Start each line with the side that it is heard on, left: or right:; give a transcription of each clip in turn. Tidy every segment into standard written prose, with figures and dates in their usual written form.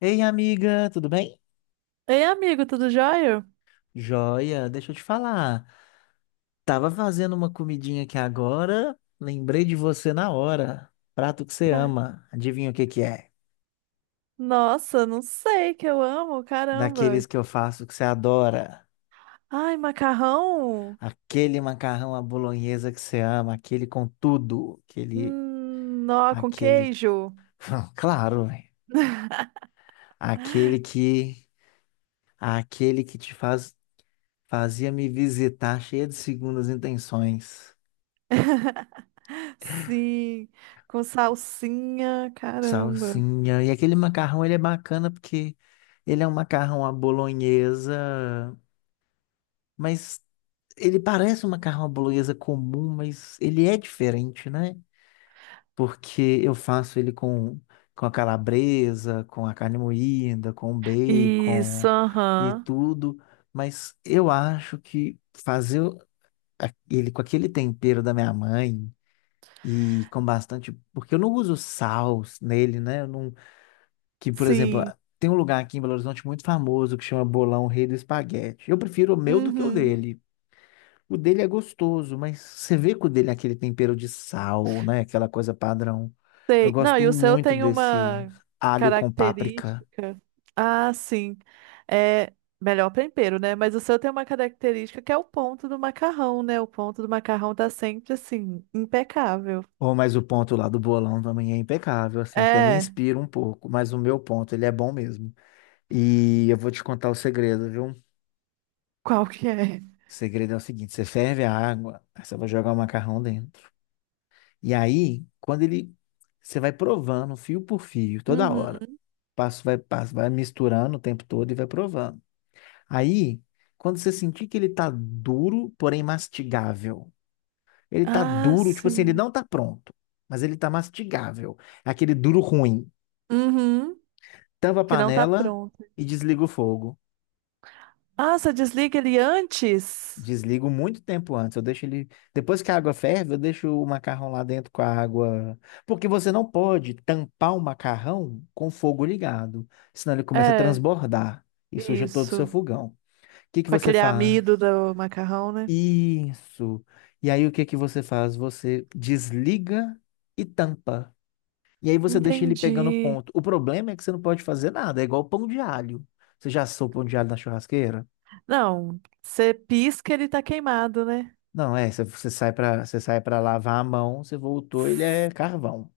left: Ei, amiga, tudo bem?
right: Ei, amigo, tudo jóia?
left: Joia, deixa eu te falar. Tava fazendo uma comidinha aqui agora, lembrei de você na hora. Prato que você
right: Ca-
left: ama, adivinha o que que é?
right: Nossa, não sei que eu amo, caramba.
left: Daqueles que eu faço que você adora.
right: Ai, macarrão?
left: Aquele macarrão à bolonhesa que você ama, aquele com tudo,
right: Nó com
left: aquele,
right: queijo?
left: claro, velho. Aquele que, aquele que fazia me visitar cheia de segundas intenções.
right: Sim, com salsinha, caramba.
left: Salsinha. E aquele macarrão, ele é bacana porque ele é um macarrão à bolonhesa, mas ele parece um macarrão à bolonhesa comum, mas ele é diferente, né? Porque eu faço ele com a calabresa, com a carne moída, com
right: Isso,
left: bacon e
right: aham.
left: tudo, mas eu acho que ele com aquele tempero da minha mãe e com bastante, porque eu não uso sal nele, né? Que, por exemplo,
right: Sim.
left: tem um lugar aqui em Belo Horizonte muito famoso que chama Bolão Rei do Espaguete. Eu prefiro o meu do que o
right: Uhum.
left: dele. O dele é gostoso, mas você vê que o dele é aquele tempero de sal, né? Aquela coisa padrão. Eu
right: Sei. Não,
left: gosto
right: e o seu
left: muito
right: tem
left: desse
right: uma
left: alho com páprica.
right: característica. Ah, sim. É melhor tempero, né? Mas o seu tem uma característica que é o ponto do macarrão, né? O ponto do macarrão tá sempre assim, impecável.
left: Ou mas o ponto lá do bolão também é impecável, assim, até me
right: É,
left: inspira um pouco, mas o meu ponto, ele é bom mesmo. E eu vou te contar o segredo, viu?
right: qual que é?
left: O segredo é o seguinte: você ferve a água, aí você vai jogar o macarrão dentro. E aí, você vai provando fio por fio, toda hora,
right: Uhum.
left: passo, vai misturando o tempo todo e vai provando. Aí, quando você sentir que ele tá duro, porém mastigável, ele tá
right: Ah,
left: duro, tipo assim, ele
right: sim.
left: não tá pronto, mas ele tá mastigável. É aquele duro ruim.
right: Uhum.
left: Tampa a
right: Que não tá
left: panela
right: pronto.
left: e desliga o fogo.
right: Ah, você desliga ele antes?
left: Desligo muito tempo antes. Eu deixo ele. Depois que a água ferve, eu deixo o macarrão lá dentro com a água. Porque você não pode tampar o macarrão com o fogo ligado. Senão ele começa a
right: É,
left: transbordar e suja todo o seu
right: isso.
left: fogão. O que que
right: Com
left: você
right: aquele amido
left: faz?
right: do macarrão, né?
left: Isso. E aí o que que você faz? Você desliga e tampa. E aí você deixa ele pegando
right: Entendi.
left: ponto. O problema é que você não pode fazer nada. É igual pão de alho. Você já assou pão de alho na churrasqueira?
right: Não, você pisca, ele tá queimado, né?
left: Não, é, se você sai para você sai para lavar a mão, você voltou, ele é carvão.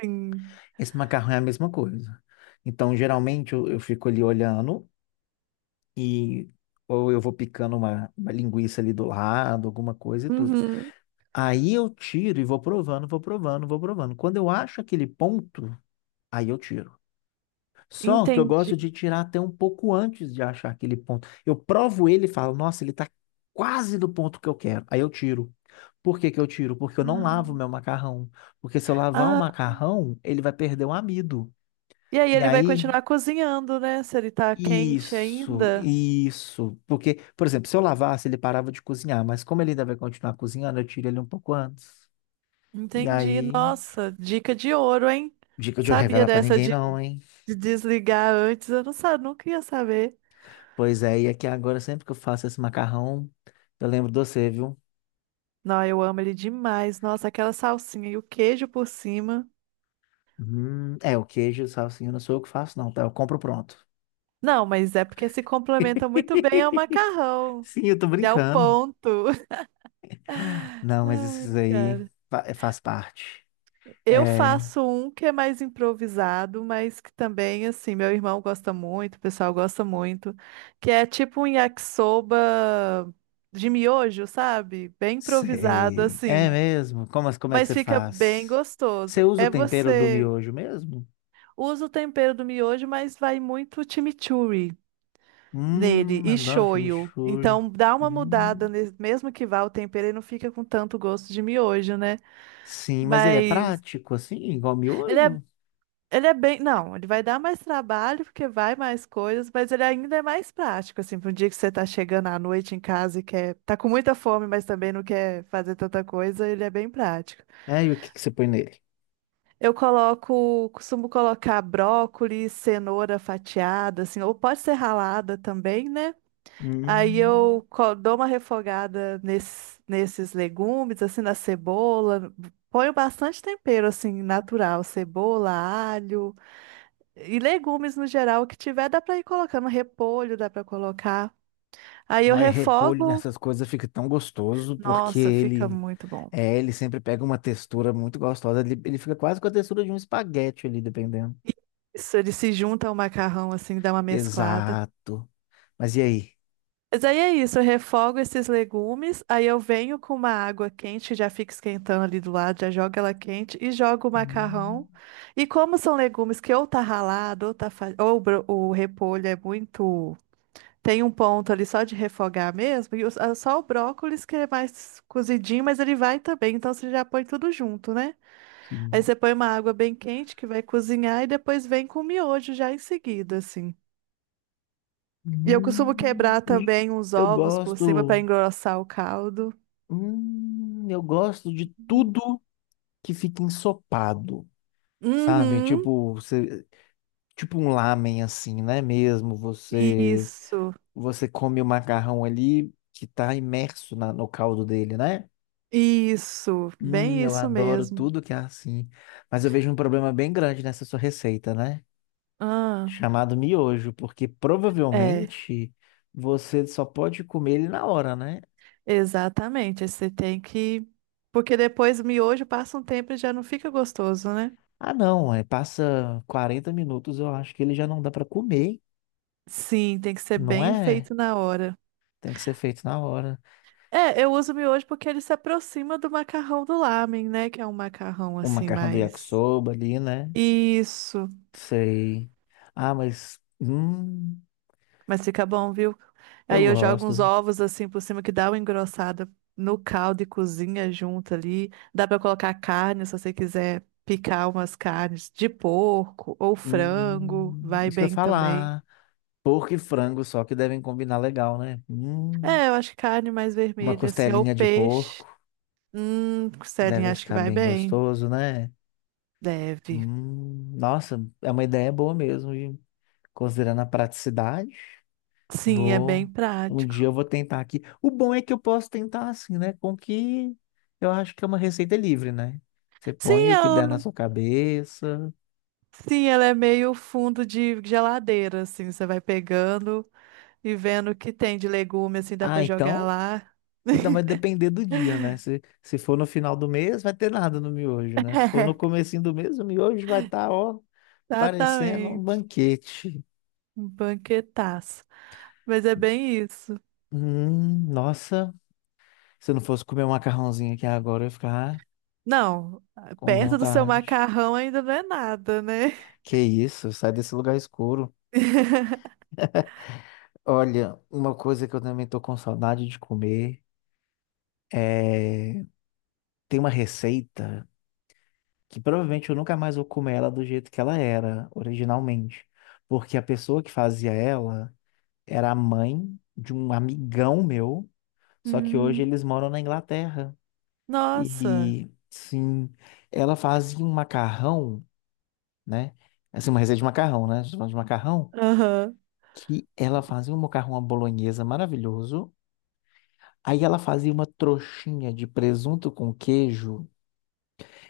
right: Sim.
left: Esse macarrão é a mesma coisa. Então, geralmente eu fico ali olhando e ou eu vou picando uma linguiça ali do lado, alguma coisa e tudo.
right: Uhum,
left: Aí eu tiro e vou provando, vou provando, vou provando. Quando eu acho aquele ponto, aí eu tiro. Só que eu
right: entendi.
left: gosto de tirar até um pouco antes de achar aquele ponto. Eu provo ele e falo, nossa, ele está quase do ponto que eu quero. Aí eu tiro. Por que que eu tiro? Porque eu não lavo meu macarrão. Porque se eu lavar o
right: Ah,
left: macarrão, ele vai perder o amido.
right: e aí
left: E
right: ele vai
left: aí,
right: continuar cozinhando, né? Se ele tá quente
left: isso,
right: ainda.
left: isso. Porque, por exemplo, se eu lavasse, ele parava de cozinhar. Mas como ele ainda vai continuar cozinhando, eu tiro ele um pouco antes. E
right: Entendi.
left: aí,
right: Nossa, dica de ouro, hein?
left: dica de eu
right: Sabia
left: revelar pra ninguém não, hein?
right: de desligar antes? Eu não sabia, nunca ia saber.
left: Pois é, e aqui agora, sempre que eu faço esse macarrão, eu lembro de você, viu?
right: Não, eu amo ele demais. Nossa, aquela salsinha e o queijo por cima.
left: É, o queijo, salsinha, não sou eu que faço, não, tá? Eu compro pronto.
right: Não, mas é porque se complementa muito bem ao macarrão
left: Sim, eu tô
right: e ao
left: brincando.
right: ponto.
left: Não, mas
right: Ai,
left: esses aí
right: cara.
left: é, faz parte.
right: Eu
left: É,
right: faço um que é mais improvisado, mas que também, assim, meu irmão gosta muito, o pessoal gosta muito, que é tipo um yakisoba de miojo, sabe? Bem improvisado,
left: sei. É
right: assim,
left: mesmo? Como é que
right: mas
left: você
right: fica bem
left: faz? Você
right: gostoso.
left: usa o
right: É
left: tempero do
right: você
left: miojo mesmo?
right: usa o tempero do miojo, mas vai muito chimichurri nele e
left: Adoro
right: shoyu.
left: chimichurri.
right: Então dá uma mudada,
left: Hum,
right: mesmo que vá o tempero, ele não fica com tanto gosto de miojo, né?
left: sim, mas ele é
right: Mas
left: prático, assim, igual
right: ele é
left: miojo?
right: Ele é bem. Não, ele vai dar mais trabalho, porque vai mais coisas, mas ele ainda é mais prático, assim, para um dia que você tá chegando à noite em casa e quer. Tá com muita fome, mas também não quer fazer tanta coisa, ele é bem prático.
left: É, e o que que você põe nele?
right: Eu coloco, costumo colocar brócolis, cenoura fatiada, assim, ou pode ser ralada também, né? Aí
left: Hum.
right: eu dou uma refogada nesses legumes, assim, na cebola. Ponho bastante tempero, assim, natural, cebola, alho. E legumes no geral, o que tiver, dá pra ir colocando. Repolho dá pra colocar. Aí eu
left: Nós repolho
right: refogo.
left: nessas coisas fica tão gostoso porque
right: Nossa, fica
left: ele
right: muito bom.
left: é, ele sempre pega uma textura muito gostosa. Ele fica quase com a textura de um espaguete ali, dependendo.
right: Isso, ele se junta ao macarrão, assim, dá uma mesclada.
left: Exato. Mas e aí?
right: Mas aí é isso, eu refogo esses legumes, aí eu venho com uma água quente, já fica esquentando ali do lado, já jogo ela quente e jogo o
left: Hum.
right: macarrão. E como são legumes que ou tá ralado, ou tá fa... ou o repolho é muito Tem um ponto ali só de refogar mesmo, ah, só o brócolis que é mais cozidinho, mas ele vai também, então você já põe tudo junto, né? Aí
left: Sim.
right: você põe uma água bem quente que vai cozinhar e depois vem com o miojo já em seguida, assim. E eu costumo quebrar
left: E
right: também uns
left: eu
right: ovos por cima para
left: gosto.
right: engrossar o caldo.
left: Eu gosto de
right: Uhum.
left: tudo que fica ensopado, sabe?
right: Uhum,
left: Tipo, você, tipo um lamen assim, né? Mesmo você
right: Isso,
left: você come o macarrão ali que tá imerso no caldo dele, né?
right: isso, bem
left: Eu
right: isso
left: adoro
right: mesmo.
left: tudo que é assim. Mas eu vejo um problema bem grande nessa sua receita, né?
right: Ah,
left: Chamado miojo, porque
right: é,
left: provavelmente você só pode comer ele na hora, né?
right: exatamente. Aí Você tem que. Porque depois o miojo passa um tempo e já não fica gostoso, né?
left: Ah, não, é, passa 40 minutos, eu acho que ele já não dá pra comer,
right: Sim, tem que ser
left: não
right: bem
left: é?
right: feito na hora.
left: Tem que ser feito na hora.
right: É, eu uso miojo porque ele se aproxima do macarrão do lamen, né? Que é um macarrão
left: O
right: assim
left: macarrão do
right: mais.
left: yakisoba ali, né?
right: Isso.
left: Sei. Ah, mas
right: Mas fica bom, viu?
left: eu
right: Aí eu jogo uns
left: gosto.
right: ovos assim por cima que dá uma engrossada no caldo e cozinha junto ali. Dá pra colocar carne se você quiser picar umas carnes de porco ou frango, vai
left: Isso que eu ia
right: bem também.
left: falar. Porco e frango, só que devem combinar legal, né?
right: É, eu acho que carne mais
left: Uma
right: vermelha assim ou
left: costelinha de
right: peixe.
left: porco
right: Celinha,
left: deve
right: acho que
left: ficar
right: vai
left: bem
right: bem.
left: gostoso, né?
right: Deve.
left: Nossa, é uma ideia boa mesmo. E considerando a praticidade,
right: Sim, é bem
left: vou. Um dia
right: prático.
left: eu vou tentar aqui. O bom é que eu posso tentar assim, né? Com que eu acho que é uma receita livre, né? Você
right: Sim,
left: põe o que der na
right: ela,
left: sua cabeça.
right: sim, ela é meio fundo de geladeira, assim, você vai pegando e vendo o que tem de legume, assim, dá
left: Ah,
right: pra jogar
left: então
right: lá.
left: então vai depender do dia, né? Se for no final do mês, vai ter nada no miojo, né? Se for no comecinho do mês, o miojo vai estar, ó, parecendo um
right: Exatamente,
left: banquete.
right: um banquetaço. Mas é bem isso.
left: Nossa, se eu não fosse comer um macarrãozinho aqui agora, eu ia ficar
right: Não,
left: com
right: perto do seu
left: vontade.
right: macarrão ainda não é nada, né?
left: Que isso, sai desse lugar escuro. Olha, uma coisa que eu também tô com saudade de comer é... tem uma receita que provavelmente eu nunca mais vou comer ela do jeito que ela era originalmente. Porque a pessoa que fazia ela era a mãe de um amigão meu, só que
right: Hum,
left: hoje eles moram na Inglaterra.
right: nossa,
left: E sim, ela fazia um macarrão, né? Assim, uma receita de macarrão, né? A gente falando de macarrão,
right: aham,
left: que ela fazia um macarrão à bolonhesa maravilhoso. Aí ela fazia uma trouxinha de presunto com queijo,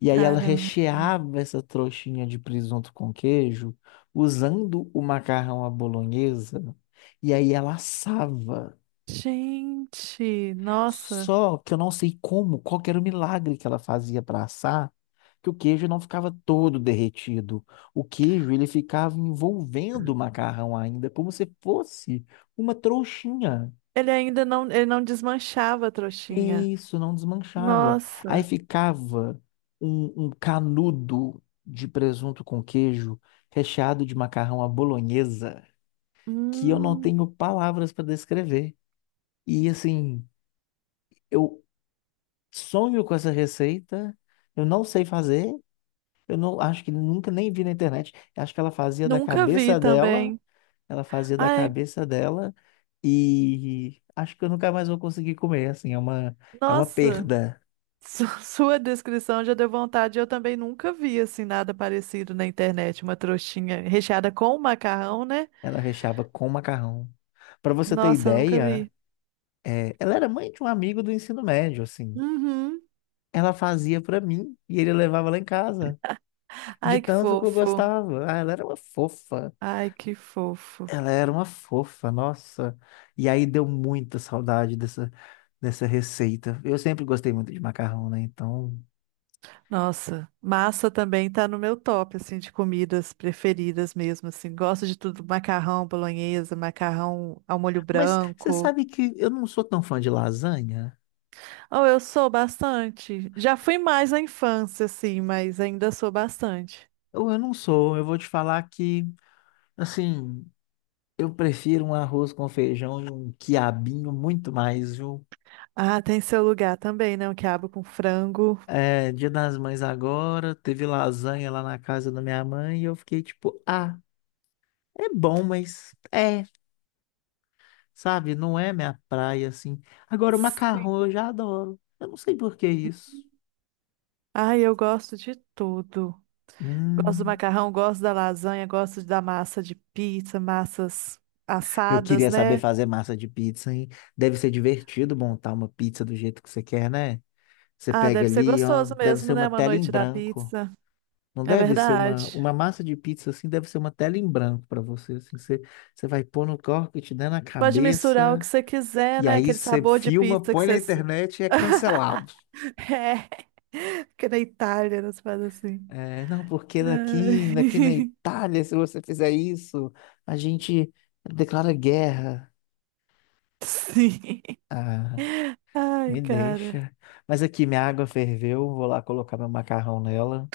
left: e aí ela
right: Caramba.
left: recheava essa trouxinha de presunto com queijo usando o macarrão à bolonhesa, e aí ela assava.
right: Gente, nossa.
left: Só que eu não sei como, qual que era o milagre que ela fazia para assar, que o queijo não ficava todo derretido. O queijo, ele ficava envolvendo o macarrão ainda, como se fosse uma trouxinha.
right: Ele ainda não, ele não desmanchava a trouxinha.
left: E isso não desmanchava. Aí
right: Nossa.
left: ficava um canudo de presunto com queijo, recheado de macarrão à bolonhesa, que eu não
right: Hum,
left: tenho palavras para descrever. E assim, eu sonho com essa receita, eu não sei fazer. Eu não acho que nunca nem vi na internet. Eu acho que ela fazia da
right: nunca vi
left: cabeça dela,
right: também.
left: ela fazia da
right: Ai,
left: cabeça dela e acho que eu nunca mais vou conseguir comer, assim, é uma
right: nossa.
left: perda.
right: Sua descrição já deu vontade. Eu também nunca vi assim nada parecido na internet, uma trouxinha recheada com macarrão, né?
left: Ela recheava com macarrão. Para você ter
right: Nossa, eu nunca
left: ideia,
right: vi.
left: é, ela era mãe de um amigo do ensino médio, assim.
right: Uhum.
left: Ela fazia para mim e ele levava lá em casa, de
right: Ai, que
left: tanto que eu
right: fofo.
left: gostava. Ah, ela era uma fofa.
right: Ai, que fofo.
left: Ela era uma fofa, nossa. E aí deu muita saudade dessa receita. Eu sempre gostei muito de macarrão, né? Então.
right: Nossa, massa também tá no meu top, assim, de comidas preferidas mesmo, assim. Gosto de tudo, macarrão bolonhesa, macarrão ao molho
left: Mas você
right: branco.
left: sabe que eu não sou tão fã de lasanha?
right: Oh, eu sou bastante. Já fui mais na infância, assim, mas ainda sou bastante.
left: Ou eu não sou. Eu vou te falar que, assim, eu prefiro um arroz com feijão e um quiabinho muito mais, viu?
right: Ah, tem seu lugar também, né? O quiabo com frango.
left: É, Dia das Mães agora, teve lasanha lá na casa da minha mãe e eu fiquei tipo, ah, é bom, mas. É. Sabe? Não é minha praia, assim. Agora, o
right: Sim.
left: macarrão eu já adoro. Eu não sei por que isso.
right: Ai, eu gosto de tudo. Gosto do
left: Hum,
right: macarrão, gosto da lasanha, gosto da massa de pizza, massas
left: eu
right: assadas,
left: queria saber
right: né?
left: fazer massa de pizza, hein? Deve ser divertido montar uma pizza do jeito que você quer, né? Você
right: Ah,
left: pega
right: deve ser
left: ali, ó,
right: gostoso
left: deve ser
right: mesmo,
left: uma
right: né? Uma
left: tela em
right: noite da
left: branco.
right: pizza.
left: Não
right: É
left: deve ser uma,
right: verdade.
left: uma massa de pizza assim, deve ser uma tela em branco para você, assim, você, você vai pôr no corpo, te dando na
right: Você pode misturar o
left: cabeça,
right: que você quiser,
left: e
right: né?
left: aí
right: Aquele
left: você
right: sabor de
left: filma,
right: pizza que
left: põe na
right: você.
left: internet e é cancelado.
right: É. Porque na Itália eles fazem assim.
left: É, não, porque daqui na
right: Ai,
left: Itália, se você fizer isso, a gente declara guerra.
right: Sim.
left: Ah, me
right: Ai, cara.
left: deixa. Mas aqui minha água ferveu, vou lá colocar meu macarrão nela.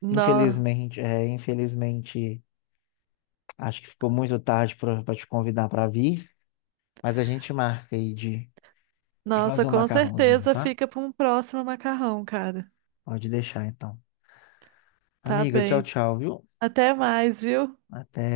right: No...
left: Infelizmente, acho que ficou muito tarde para te convidar para vir, mas a gente marca aí de
right: Nossa,
left: fazer um
right: com
left: macarrãozinho,
right: certeza
left: tá?
right: fica para um próximo macarrão, cara.
left: Pode deixar então.
right: Tá
left: Amiga, tchau,
right: bem.
left: tchau, viu?
right: Até mais, viu?
left: Até.